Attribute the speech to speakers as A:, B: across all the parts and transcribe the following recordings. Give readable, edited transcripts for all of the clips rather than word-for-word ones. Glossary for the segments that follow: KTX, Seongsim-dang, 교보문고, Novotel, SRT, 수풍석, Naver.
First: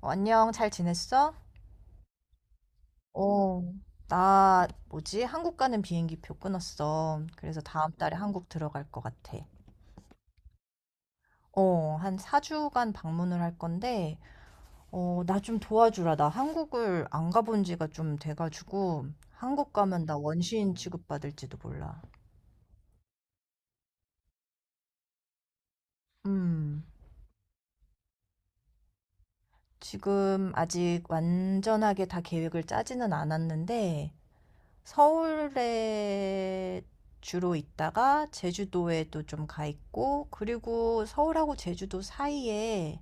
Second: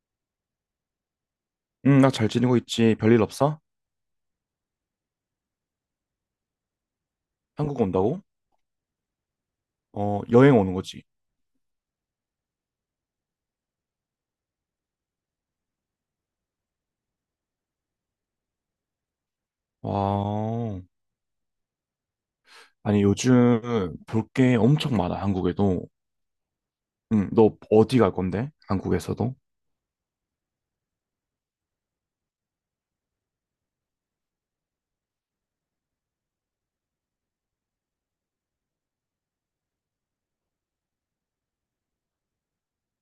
A: 안녕, 잘 지냈어?
B: 응, 나 잘 지내고 있지. 별일 없어?
A: 어, 나, 뭐지? 한국 가는 비행기 표 끊었어. 그래서
B: 한국
A: 다음 달에
B: 온다고?
A: 한국 들어갈 것 같아.
B: 어, 여행 오는 거지.
A: 한 4주간 방문을 할 건데, 나 좀 도와주라. 나 한국을 안 가본 지가 좀 돼가지고, 한국 가면 나 원시인
B: 와.
A: 취급받을지도 몰라.
B: 아니, 요즘 볼 게 엄청 많아, 한국에도.
A: 음,
B: 응, 너 어디 갈 건데? 한국에서도?
A: 지금 아직 완전하게 다 계획을 짜지는 않았는데, 서울에 주로 있다가 제주도에도 좀 가 있고, 그리고 서울하고 제주도 사이에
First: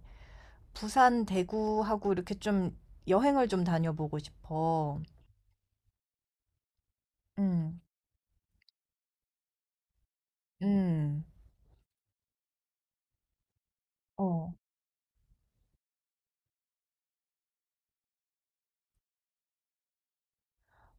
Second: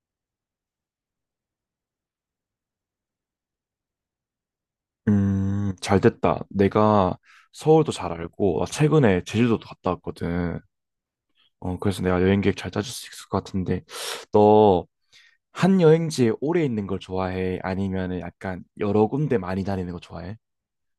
A: 부산, 대구하고 이렇게 좀 여행을 좀 다녀보고 싶어.
B: 잘 됐다. 내가
A: 음,
B: 서울도 잘 알고, 나 최근에 제주도도 갔다 왔거든.
A: 음,
B: 어, 그래서 내가 여행 계획 잘 짜줄 수 있을 것 같은데,
A: 어,
B: 너 한 여행지에 오래 있는 걸 좋아해? 아니면은 약간 여러 군데 많이 다니는 거 좋아해?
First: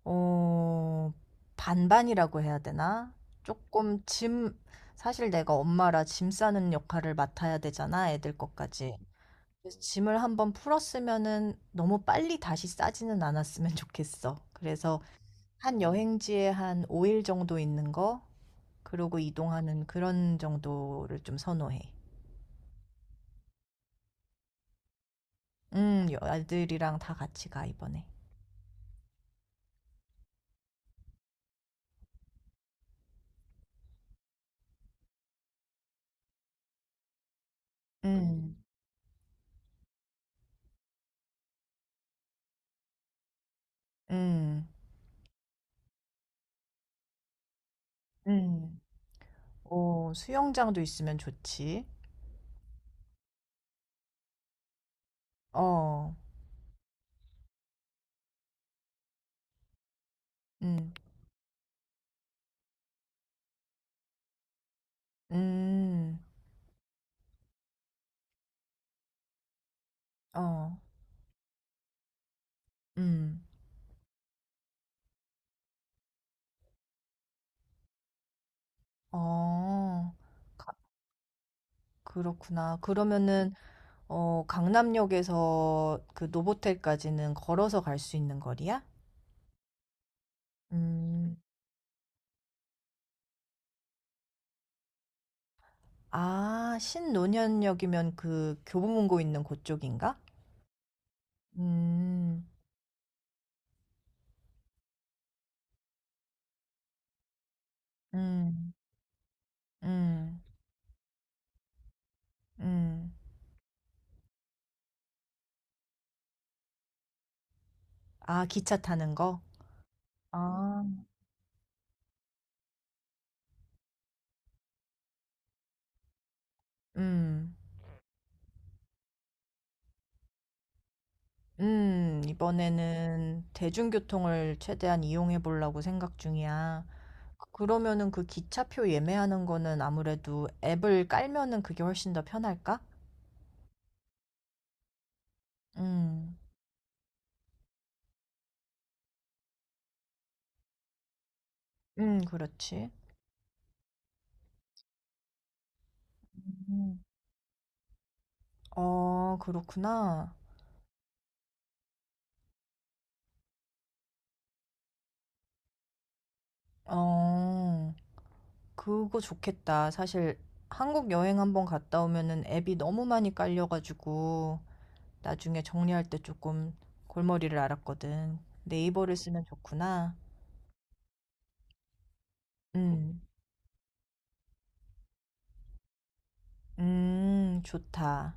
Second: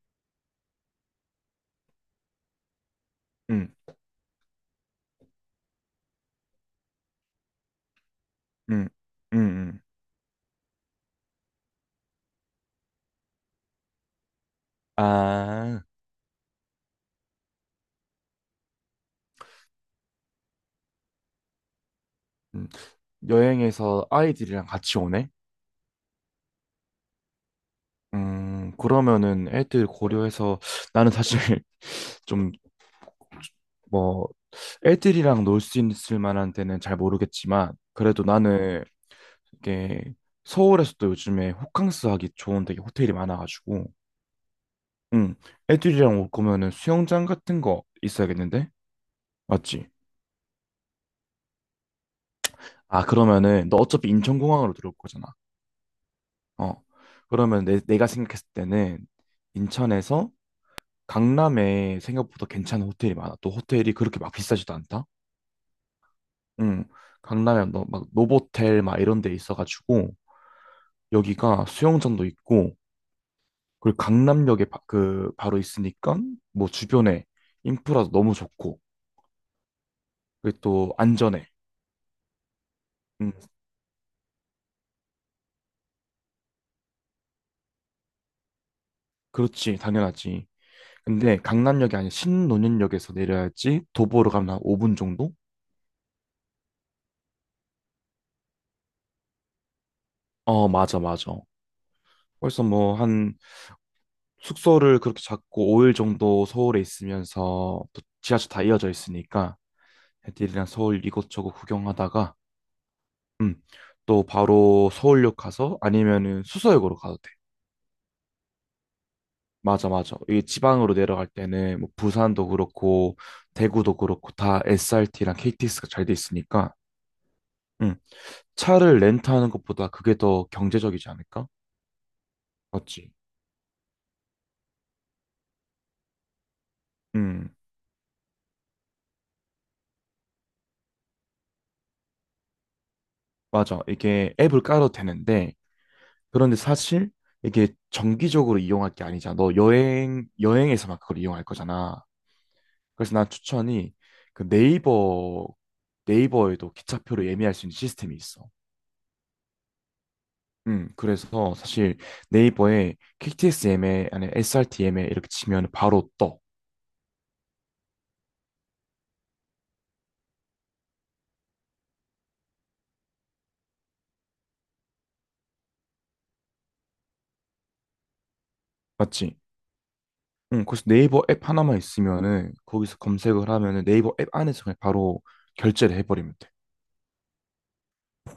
A: 어, 반반이라고 해야 되나?
B: 응,
A: 조금 짐, 사실 내가 엄마라 짐 싸는 역할을 맡아야 되잖아, 애들
B: 응,
A: 것까지.
B: 응,
A: 그래서
B: 응.
A: 짐을 한번 풀었으면은 너무 빨리 다시 싸지는 않았으면 좋겠어. 그래서 한
B: 아.
A: 여행지에 한 5일 정도 있는 거, 그러고 이동하는 그런 정도를 좀 선호해.
B: 음. 여행에서 아이들이랑 같이 오네?
A: 아들이랑 다 같이 가, 이번에.
B: 그러면은 애들 고려해서 나는 사실 좀 뭐 애들이랑 놀 수 있을 만한 데는 잘 모르겠지만 그래도
A: 음,
B: 나는 이게 서울에서도 요즘에 호캉스 하기 좋은 되게 호텔이 많아가지고
A: 음,
B: 음, 애들이랑 올 거면은 수영장 같은 거 있어야겠는데?
A: 음.
B: 맞지?
A: 오, 수영장도 있으면 좋지.
B: 아, 그러면은 너 어차피 인천공항으로 들어올 거잖아.
A: 어,
B: 어. 그러면 내가 생각했을 때는 인천에서
A: 음,
B: 강남에 생각보다 괜찮은 호텔이 많아. 또 호텔이 그렇게 막 비싸지도 않다.
A: 음,
B: 응. 강남에 너, 막 노보텔 막 이런 데 있어가지고
A: 어,
B: 여기가 수영장도 있고,
A: 음,
B: 그리고 강남역에 바, 그 바로 있으니까 뭐 주변에 인프라도 너무 좋고
A: 어.
B: 그리고
A: 가-
B: 또 안전해.
A: 그렇구나.
B: 응.
A: 그러면은, 어, 강남역에서 그 노보텔까지는 걸어서 갈 수 있는 거리야?
B: 그렇지, 당연하지.
A: 음.
B: 근데 강남역이 아니라 신논현역에서 내려야지. 도보로 가면 한 5분 정도?
A: 아 신논현역이면 그 교보문고 있는 그쪽인가?
B: 어, 맞아, 맞아.
A: 음.
B: 벌써 뭐한 숙소를 그렇게 잡고 5일 정도 서울에 있으면서, 또 지하철 다
A: 음.
B: 이어져 있으니까
A: 음.
B: 애들이랑 서울 이곳저곳 구경하다가
A: 음.
B: 음, 또 바로 서울역 가서, 아니면은 수서역으로 가도 돼.
A: 아 기차 타는 거?
B: 맞아, 맞아. 이
A: 아.
B: 지방으로 내려갈 때는 뭐 부산도 그렇고 대구도 그렇고 다 SRT랑 KTX가 잘 돼 있으니까
A: 음.
B: 음, 차를 렌트하는 것보다 그게 더 경제적이지 않을까?
A: 음.
B: 맞지?
A: 이번에는 대중교통을 최대한 이용해 보려고 생각 중이야.
B: 음,
A: 그러면은 그 기차표 예매하는 거는 아무래도 앱을 깔면은 그게 훨씬 더 편할까?
B: 맞아. 이게 앱을 깔아도 되는데
A: 음.
B: 그런데 사실 이게 정기적으로 이용할 게 아니잖아. 너 여행에서만 그걸 이용할 거잖아.
A: 그렇지.
B: 그래서 난 추천이, 그 네이버에도
A: 음.
B: 기차표를 예매할 수 있는 시스템이 있어.
A: 어, 그렇구나.
B: 그래서 사실 네이버에 KTS 예매, 아니 SRT 예매 이렇게 치면 바로 떠.
A: 어. 그거 좋겠다. 사실 한국 여행 한번 갔다 오면은 앱이 너무 많이 깔려가지고 나중에 정리할 때 조금 골머리를 앓았거든. 네이버를
B: 맞지?
A: 쓰면 좋구나.
B: 응, 그래서 네이버 앱 하나만 있으면은 거기서
A: 음,
B: 검색을 하면은 네이버 앱 안에서 그냥 바로 결제를 해버리면 돼.
A: 좋다.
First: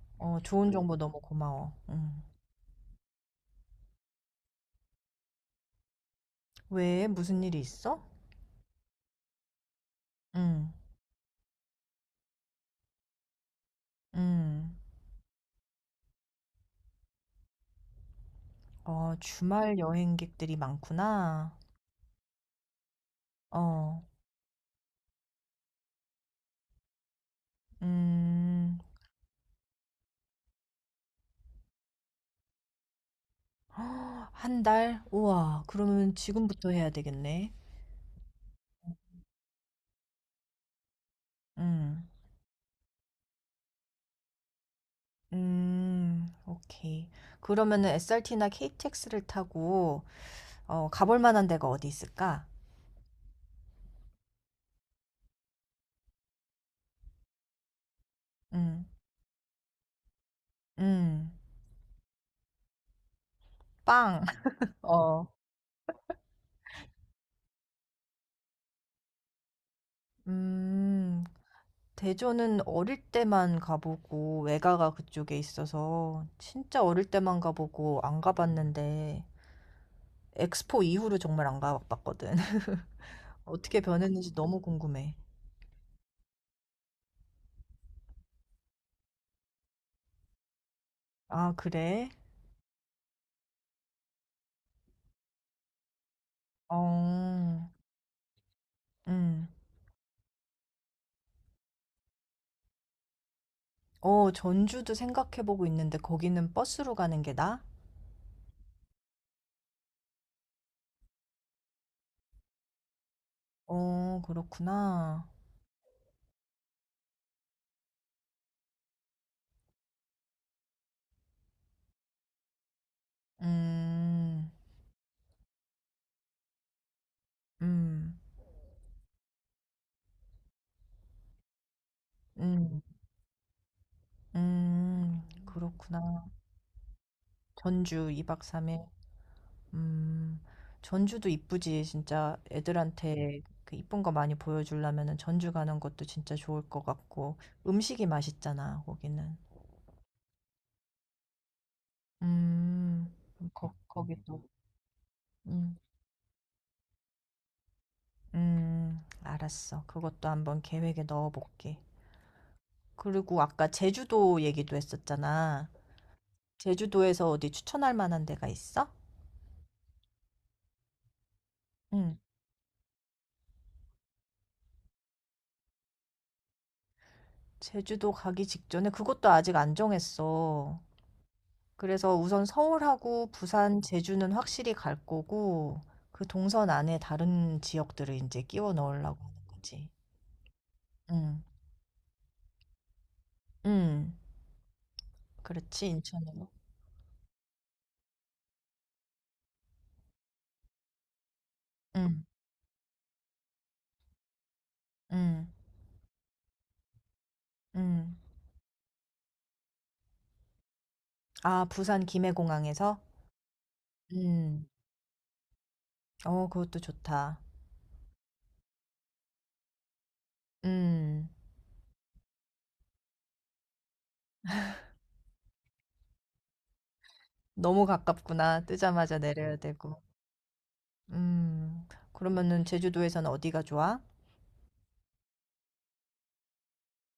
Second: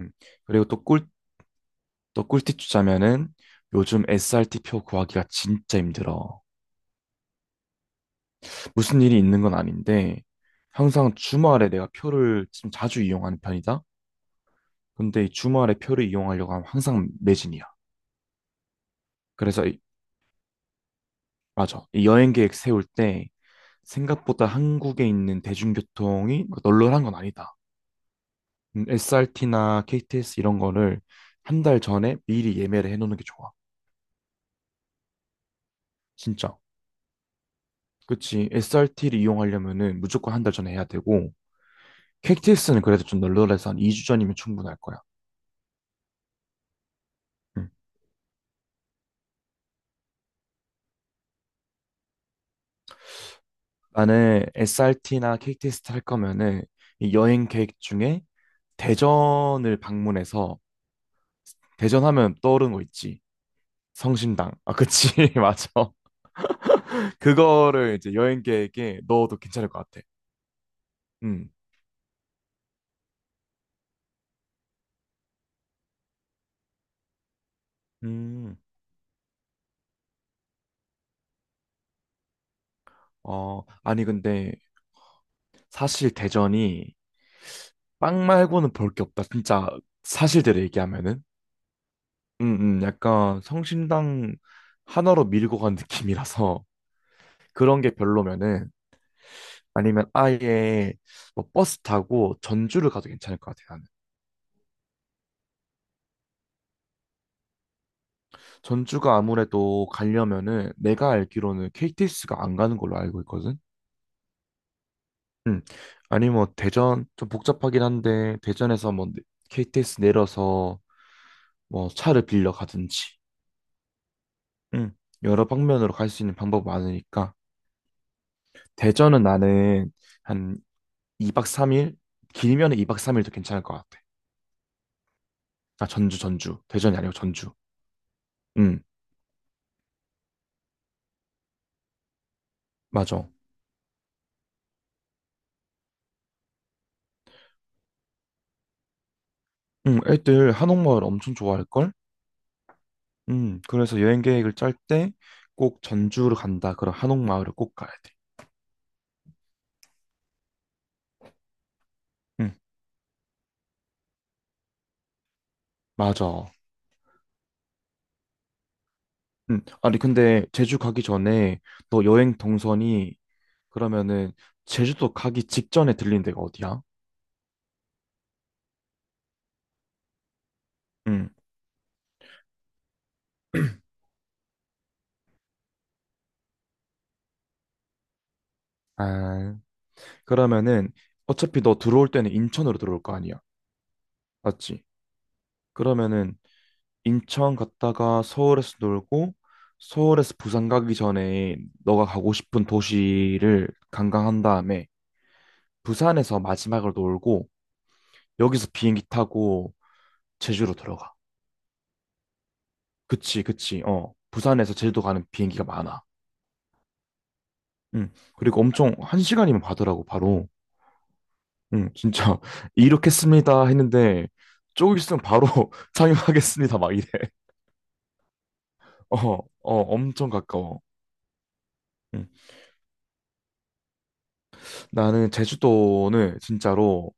B: 음.
A: 어,
B: 그리고
A: 좋은 정보 너무 고마워. 음.
B: 또 꿀팁 주자면은, 요즘 SRT 표 구하기가 진짜 힘들어.
A: 왜? 무슨 일이 있어?
B: 무슨 일이 있는 건 아닌데,
A: 음,
B: 항상 주말에 내가 표를 좀 자주 이용하는 편이다.
A: 음.
B: 근데 이 주말에 표를 이용하려고 하면 항상 매진이야.
A: 어,
B: 그래서
A: 주말
B: 이-
A: 여행객들이 많구나.
B: 맞아. 이 여행 계획 세울 때,
A: 어,
B: 생각보다 한국에 있는 대중교통이 막 널널한 건 아니다.
A: 음.
B: SRT나 KTX 이런 거를 한 달 전에 미리 예매를 해놓는 게 좋아.
A: 헉, 한 달? 우와, 그러면
B: 진짜.
A: 지금부터 해야 되겠네.
B: 그치. SRT를 이용하려면은 무조건 한 달 전에 해야 되고,
A: 음.
B: k t 스는 그래도 좀 널널해서 한 2주 전이면 충분할 거야.
A: 음. 오케이.
B: 응.
A: 그러면은 SRT나 KTX를 타고 어 가볼 만한 데가 어디 있을까?
B: 나는 SRT나 k t 를탈 거면은, 이 여행 계획 중에
A: 음.
B: 대전을 방문해서,
A: 음.
B: 대전 하면 떠오르는 거 있지.
A: 빵.
B: 성심당. 아, 그치.
A: 어.
B: 맞아. 그거를 이제 여행 계획에 넣어도 괜찮을 것 같아.
A: 음.
B: 음.
A: 대전은 어릴 때만 가 보고 외가가 그쪽에 있어서 진짜 어릴 때만 가 보고 안 가
B: 음,
A: 봤는데 엑스포 이후로 정말 안 가 봤거든.
B: 어,
A: 어떻게
B: 아니,
A: 변했는지
B: 근데
A: 너무 궁금해.
B: 사실 대전이 빵 말고는 볼 게 없다. 진짜 사실대로 얘기하면은.
A: 아 그래?
B: 약간 성심당 하나로 밀고 간 느낌이라서.
A: 어.
B: 그런 게 별로면은
A: 음.
B: 아니면 아예 뭐 버스 타고 전주를 가도 괜찮을 것 같아요, 나는.
A: 어 전주도 생각해 보고 있는데 거기는 버스로 가는 게 나아?
B: 전주가 아무래도 가려면은 내가 알기로는 KTX가 안 가는 걸로 알고 있거든.
A: 어 그렇구나.
B: 음. 아니, 뭐 대전 좀 복잡하긴 한데 대전에서 뭐 KTX 내려서 뭐 차를 빌려 가든지.
A: 음.
B: 음. 여러 방면으로 갈 수 있는 방법 많으니까.
A: 음.
B: 대전은 나는 한 2박 3일, 길면은
A: 음.
B: 2박 3일도 괜찮을 것 같아.
A: 음.
B: 아, 전주
A: 그렇구나.
B: 전주, 대전이 아니고 전주.
A: 전주 2박 3일.
B: 음.
A: 음. 전주도 이쁘지. 진짜
B: 맞아.
A: 애들한테 그 이쁜 거 많이 보여주려면은 전주 가는 것도 진짜 좋을 것 같고 음식이 맛있잖아, 거기는.
B: 애들 한옥마을 엄청 좋아할걸?
A: 음. 그럼 거
B: 그래서
A: 거기
B: 여행
A: 또
B: 계획을 짤 때
A: 음.
B: 꼭 전주를 간다 그럼 한옥마을을 꼭 가야 돼.
A: 음. 알았어. 그것도 한번 계획에 넣어 볼게.
B: 음,
A: 그리고 아까 제주도 얘기도 했었잖아.
B: 맞아.
A: 제주도에서 어디 추천할 만한 데가 있어?
B: 아니, 근데 제주 가기 전에 너
A: 응.
B: 여행 동선이, 그러면은 제주도 가기 직전에 들린 데가 어디야?
A: 제주도 가기 직전에 그것도 아직 안 정했어.
B: 음,
A: 그래서 우선 서울하고 부산, 제주는 확실히 갈 거고, 그 동선 안에 다른 지역들을 이제 끼워 넣으려고 하는
B: 아,
A: 거지.
B: 그러면은
A: 응,
B: 어차피 너 들어올 때는 인천으로 들어올 거 아니야.
A: 응.
B: 맞지?
A: 그렇지,
B: 그러면은
A: 인천으로.
B: 인천 갔다가 서울에서 놀고, 서울에서 부산 가기 전에 너가
A: 응,
B: 가고 싶은 도시를 관광한 다음에
A: 응,
B: 부산에서 마지막으로 놀고
A: 응.
B: 여기서 비행기 타고 제주로 들어가.
A: 아, 부산 김해공항에서?
B: 그치, 그치. 어.
A: 응.
B: 부산에서 제주도 가는 비행기가 많아.
A: 어, 그것도 좋다.
B: 응. 그리고 엄청 한 시간이면 가더라고, 바로.
A: 응.
B: 응, 진짜 이렇게 씁니다 했는데 조금 있으면 바로 상륙하겠습니다 막 이래.
A: 너무 가깝구나.
B: 어,
A: 뜨자마자 내려야
B: 어,
A: 되고.
B: 엄청 가까워.
A: 음.
B: 응.
A: 그러면은 제주도에서는 어디가 좋아?
B: 나는 제주도는 진짜로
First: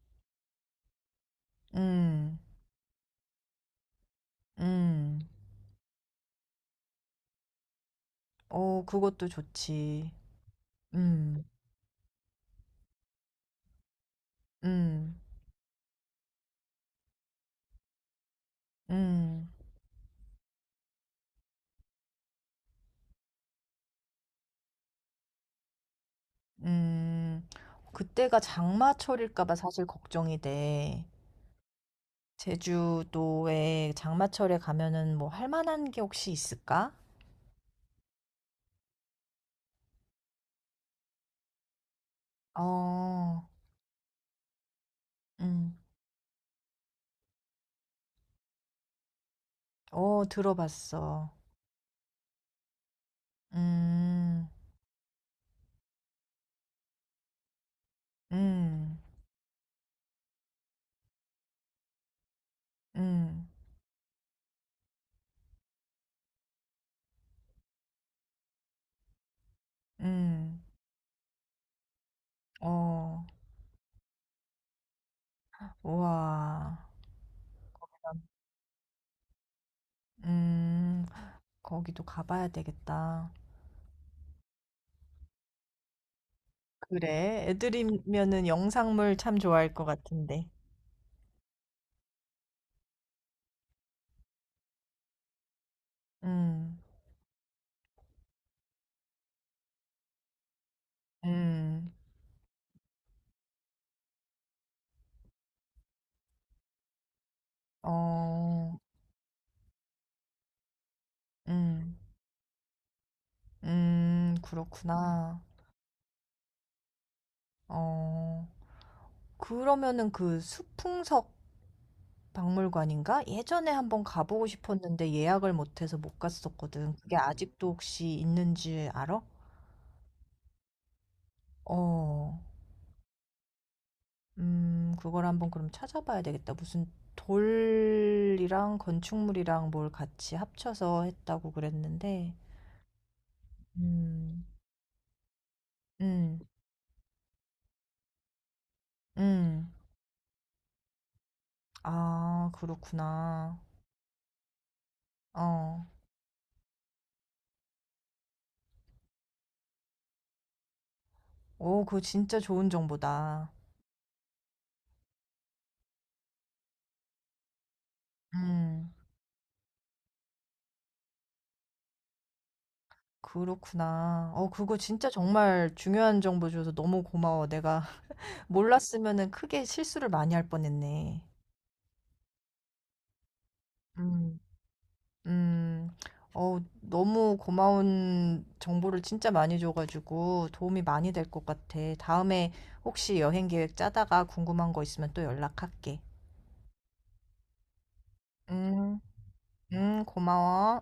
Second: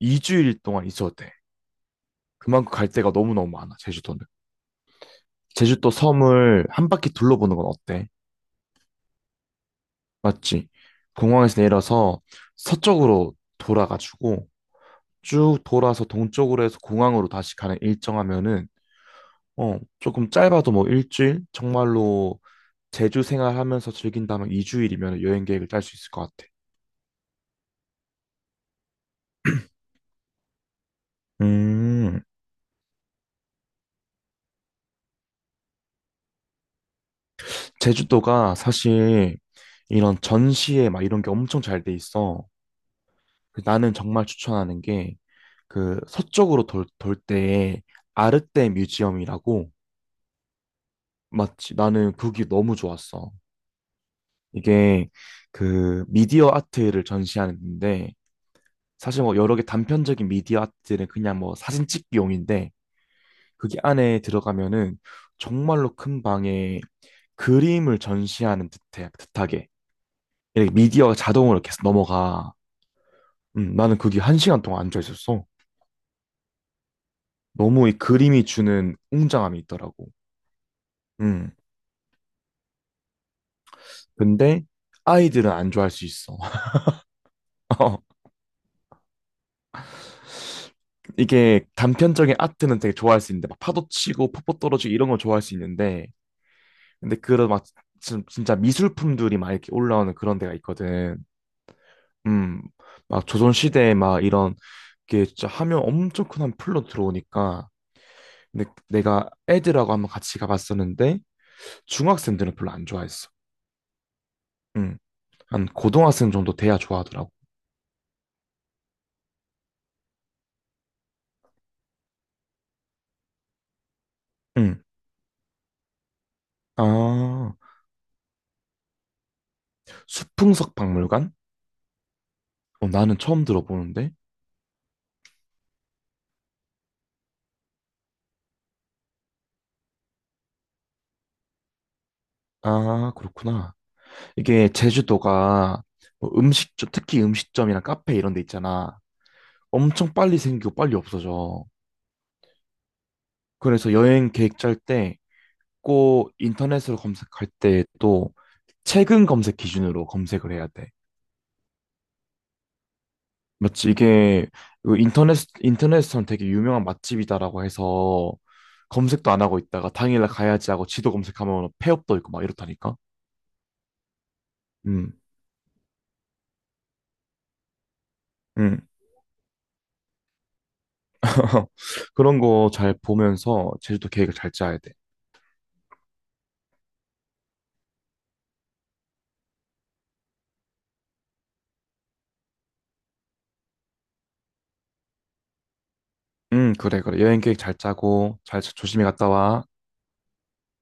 B: 2주일 동안 있었대.
A: 음.
B: 그만큼 갈 데가 너무너무 많아, 제주도는.
A: 음.
B: 제주도 섬을 한 바퀴 둘러보는 건 어때?
A: 어, 그것도 좋지.
B: 맞지?
A: 음.
B: 공항에서 내려서 서쪽으로 돌아가지고
A: 음.
B: 쭉 돌아서 동쪽으로 해서 공항으로 다시 가는 일정하면은,
A: 음.
B: 어, 조금 짧아도 뭐 일주일? 정말로 제주 생활하면서 즐긴다면 2주일이면 여행 계획을 짤 수 있을 것 같아.
A: 음. 그때가 장마철일까 봐 사실 걱정이 돼.
B: 음,
A: 제주도에 장마철에 가면은 뭐 할 만한 게 혹시 있을까?
B: 제주도가 사실 이런 전시회 막 이런 게 엄청 잘 돼 있어.
A: 어.
B: 나는 정말 추천하는 게
A: 음.
B: 그 서쪽으로 돌 때에 아르떼 뮤지엄이라고.
A: 어, 들어봤어.
B: 맞지? 나는 그게 너무 좋았어.
A: 음.
B: 이게 그 미디어 아트를 전시하는데,
A: 음.
B: 사실 뭐 여러 개 단편적인 미디어 아트는 그냥 뭐 사진 찍기용인데,
A: 음.
B: 그게 안에 들어가면은 정말로 큰 방에 그림을 전시하는 듯하게
A: 음.
B: 이렇게 미디어가 자동으로 계속 넘어가.
A: 어.
B: 나는 그게 한 시간 동안 앉아 있었어.
A: 우와.
B: 너무 이 그림이 주는 웅장함이 있더라고.
A: 음.
B: 음.
A: 거기도 가 봐야 되겠다.
B: 근데 아이들은 안 좋아할 수 있어.
A: 그래.
B: 어,
A: 애들이면은 영상물 참 좋아할 것 같은데.
B: 이게 단편적인 아트는 되게 좋아할 수 있는데, 막 파도 치고 폭포 떨어지고 이런 걸 좋아할 수 있는데,
A: 음.
B: 근데 그런 막 진짜 미술품들이 막 이렇게 올라오는 그런 데가 있거든.
A: 음.
B: 음. 막 조선 시대에 막 이런 게 진짜 하면 엄청 큰 한 풀로 들어오니까. 근데
A: 어.
B: 내가 애들하고 한번 같이 가봤었는데
A: 음.
B: 중학생들은 별로 안 좋아했어.
A: 음.
B: 음.
A: 그렇구나.
B: 한 고등학생 정도 돼야 좋아하더라고.
A: 어. 그러면은 그 수풍석 박물관인가? 예전에 한번 가보고
B: 음.
A: 싶었는데 예약을 못 해서 못 갔었거든. 그게
B: 아,
A: 아직도 혹시 있는지 알아?
B: 수풍석 박물관?
A: 어.
B: 어, 나는 처음 들어보는데.
A: 그걸 한번 그럼 찾아봐야 되겠다. 무슨 돌이랑 건축물이랑 뭘 같이 합쳐서 했다고 그랬는데,
B: 아, 그렇구나.
A: 음,
B: 이게 제주도가 뭐
A: 음,
B: 음식점, 특히 음식점이나 카페 이런 데 있잖아.
A: 음.
B: 엄청 빨리 생기고 빨리 없어져.
A: 아, 그렇구나.
B: 그래서 여행 계획 짤 때
A: 어,
B: 꼭 인터넷으로 검색할 때 또 최근 검색 기준으로 검색을 해야 돼.
A: 오, 그거 진짜 좋은 정보다.
B: 맞지? 이게 이거 인터넷에서는 되게 유명한 맛집이다라고 해서
A: 음,
B: 검색도 안 하고 있다가 당일날 가야지 하고 지도 검색하면 폐업도 있고 막 이렇다니까.
A: 그렇구나. 어, 그거 진짜
B: 음,
A: 정말 중요한 정보 줘서 너무 고마워. 내가
B: 음.
A: 몰랐으면은 크게 실수를 많이 할 뻔했네.
B: 그런 거 잘 보면서 제주도 계획을
A: 음.
B: 잘 짜야 돼.
A: 음. 어 너무 고마운 정보를 진짜 많이 줘 가지고 도움이 많이 될 것 같아. 다음에 혹시 여행 계획 짜다가 궁금한 거 있으면 또 연락할게.
B: 응, 그래, 그래. 여행 계획 잘 짜고, 잘
A: 음.
B: 조심히 갔다 와.
A: 음. 고마워.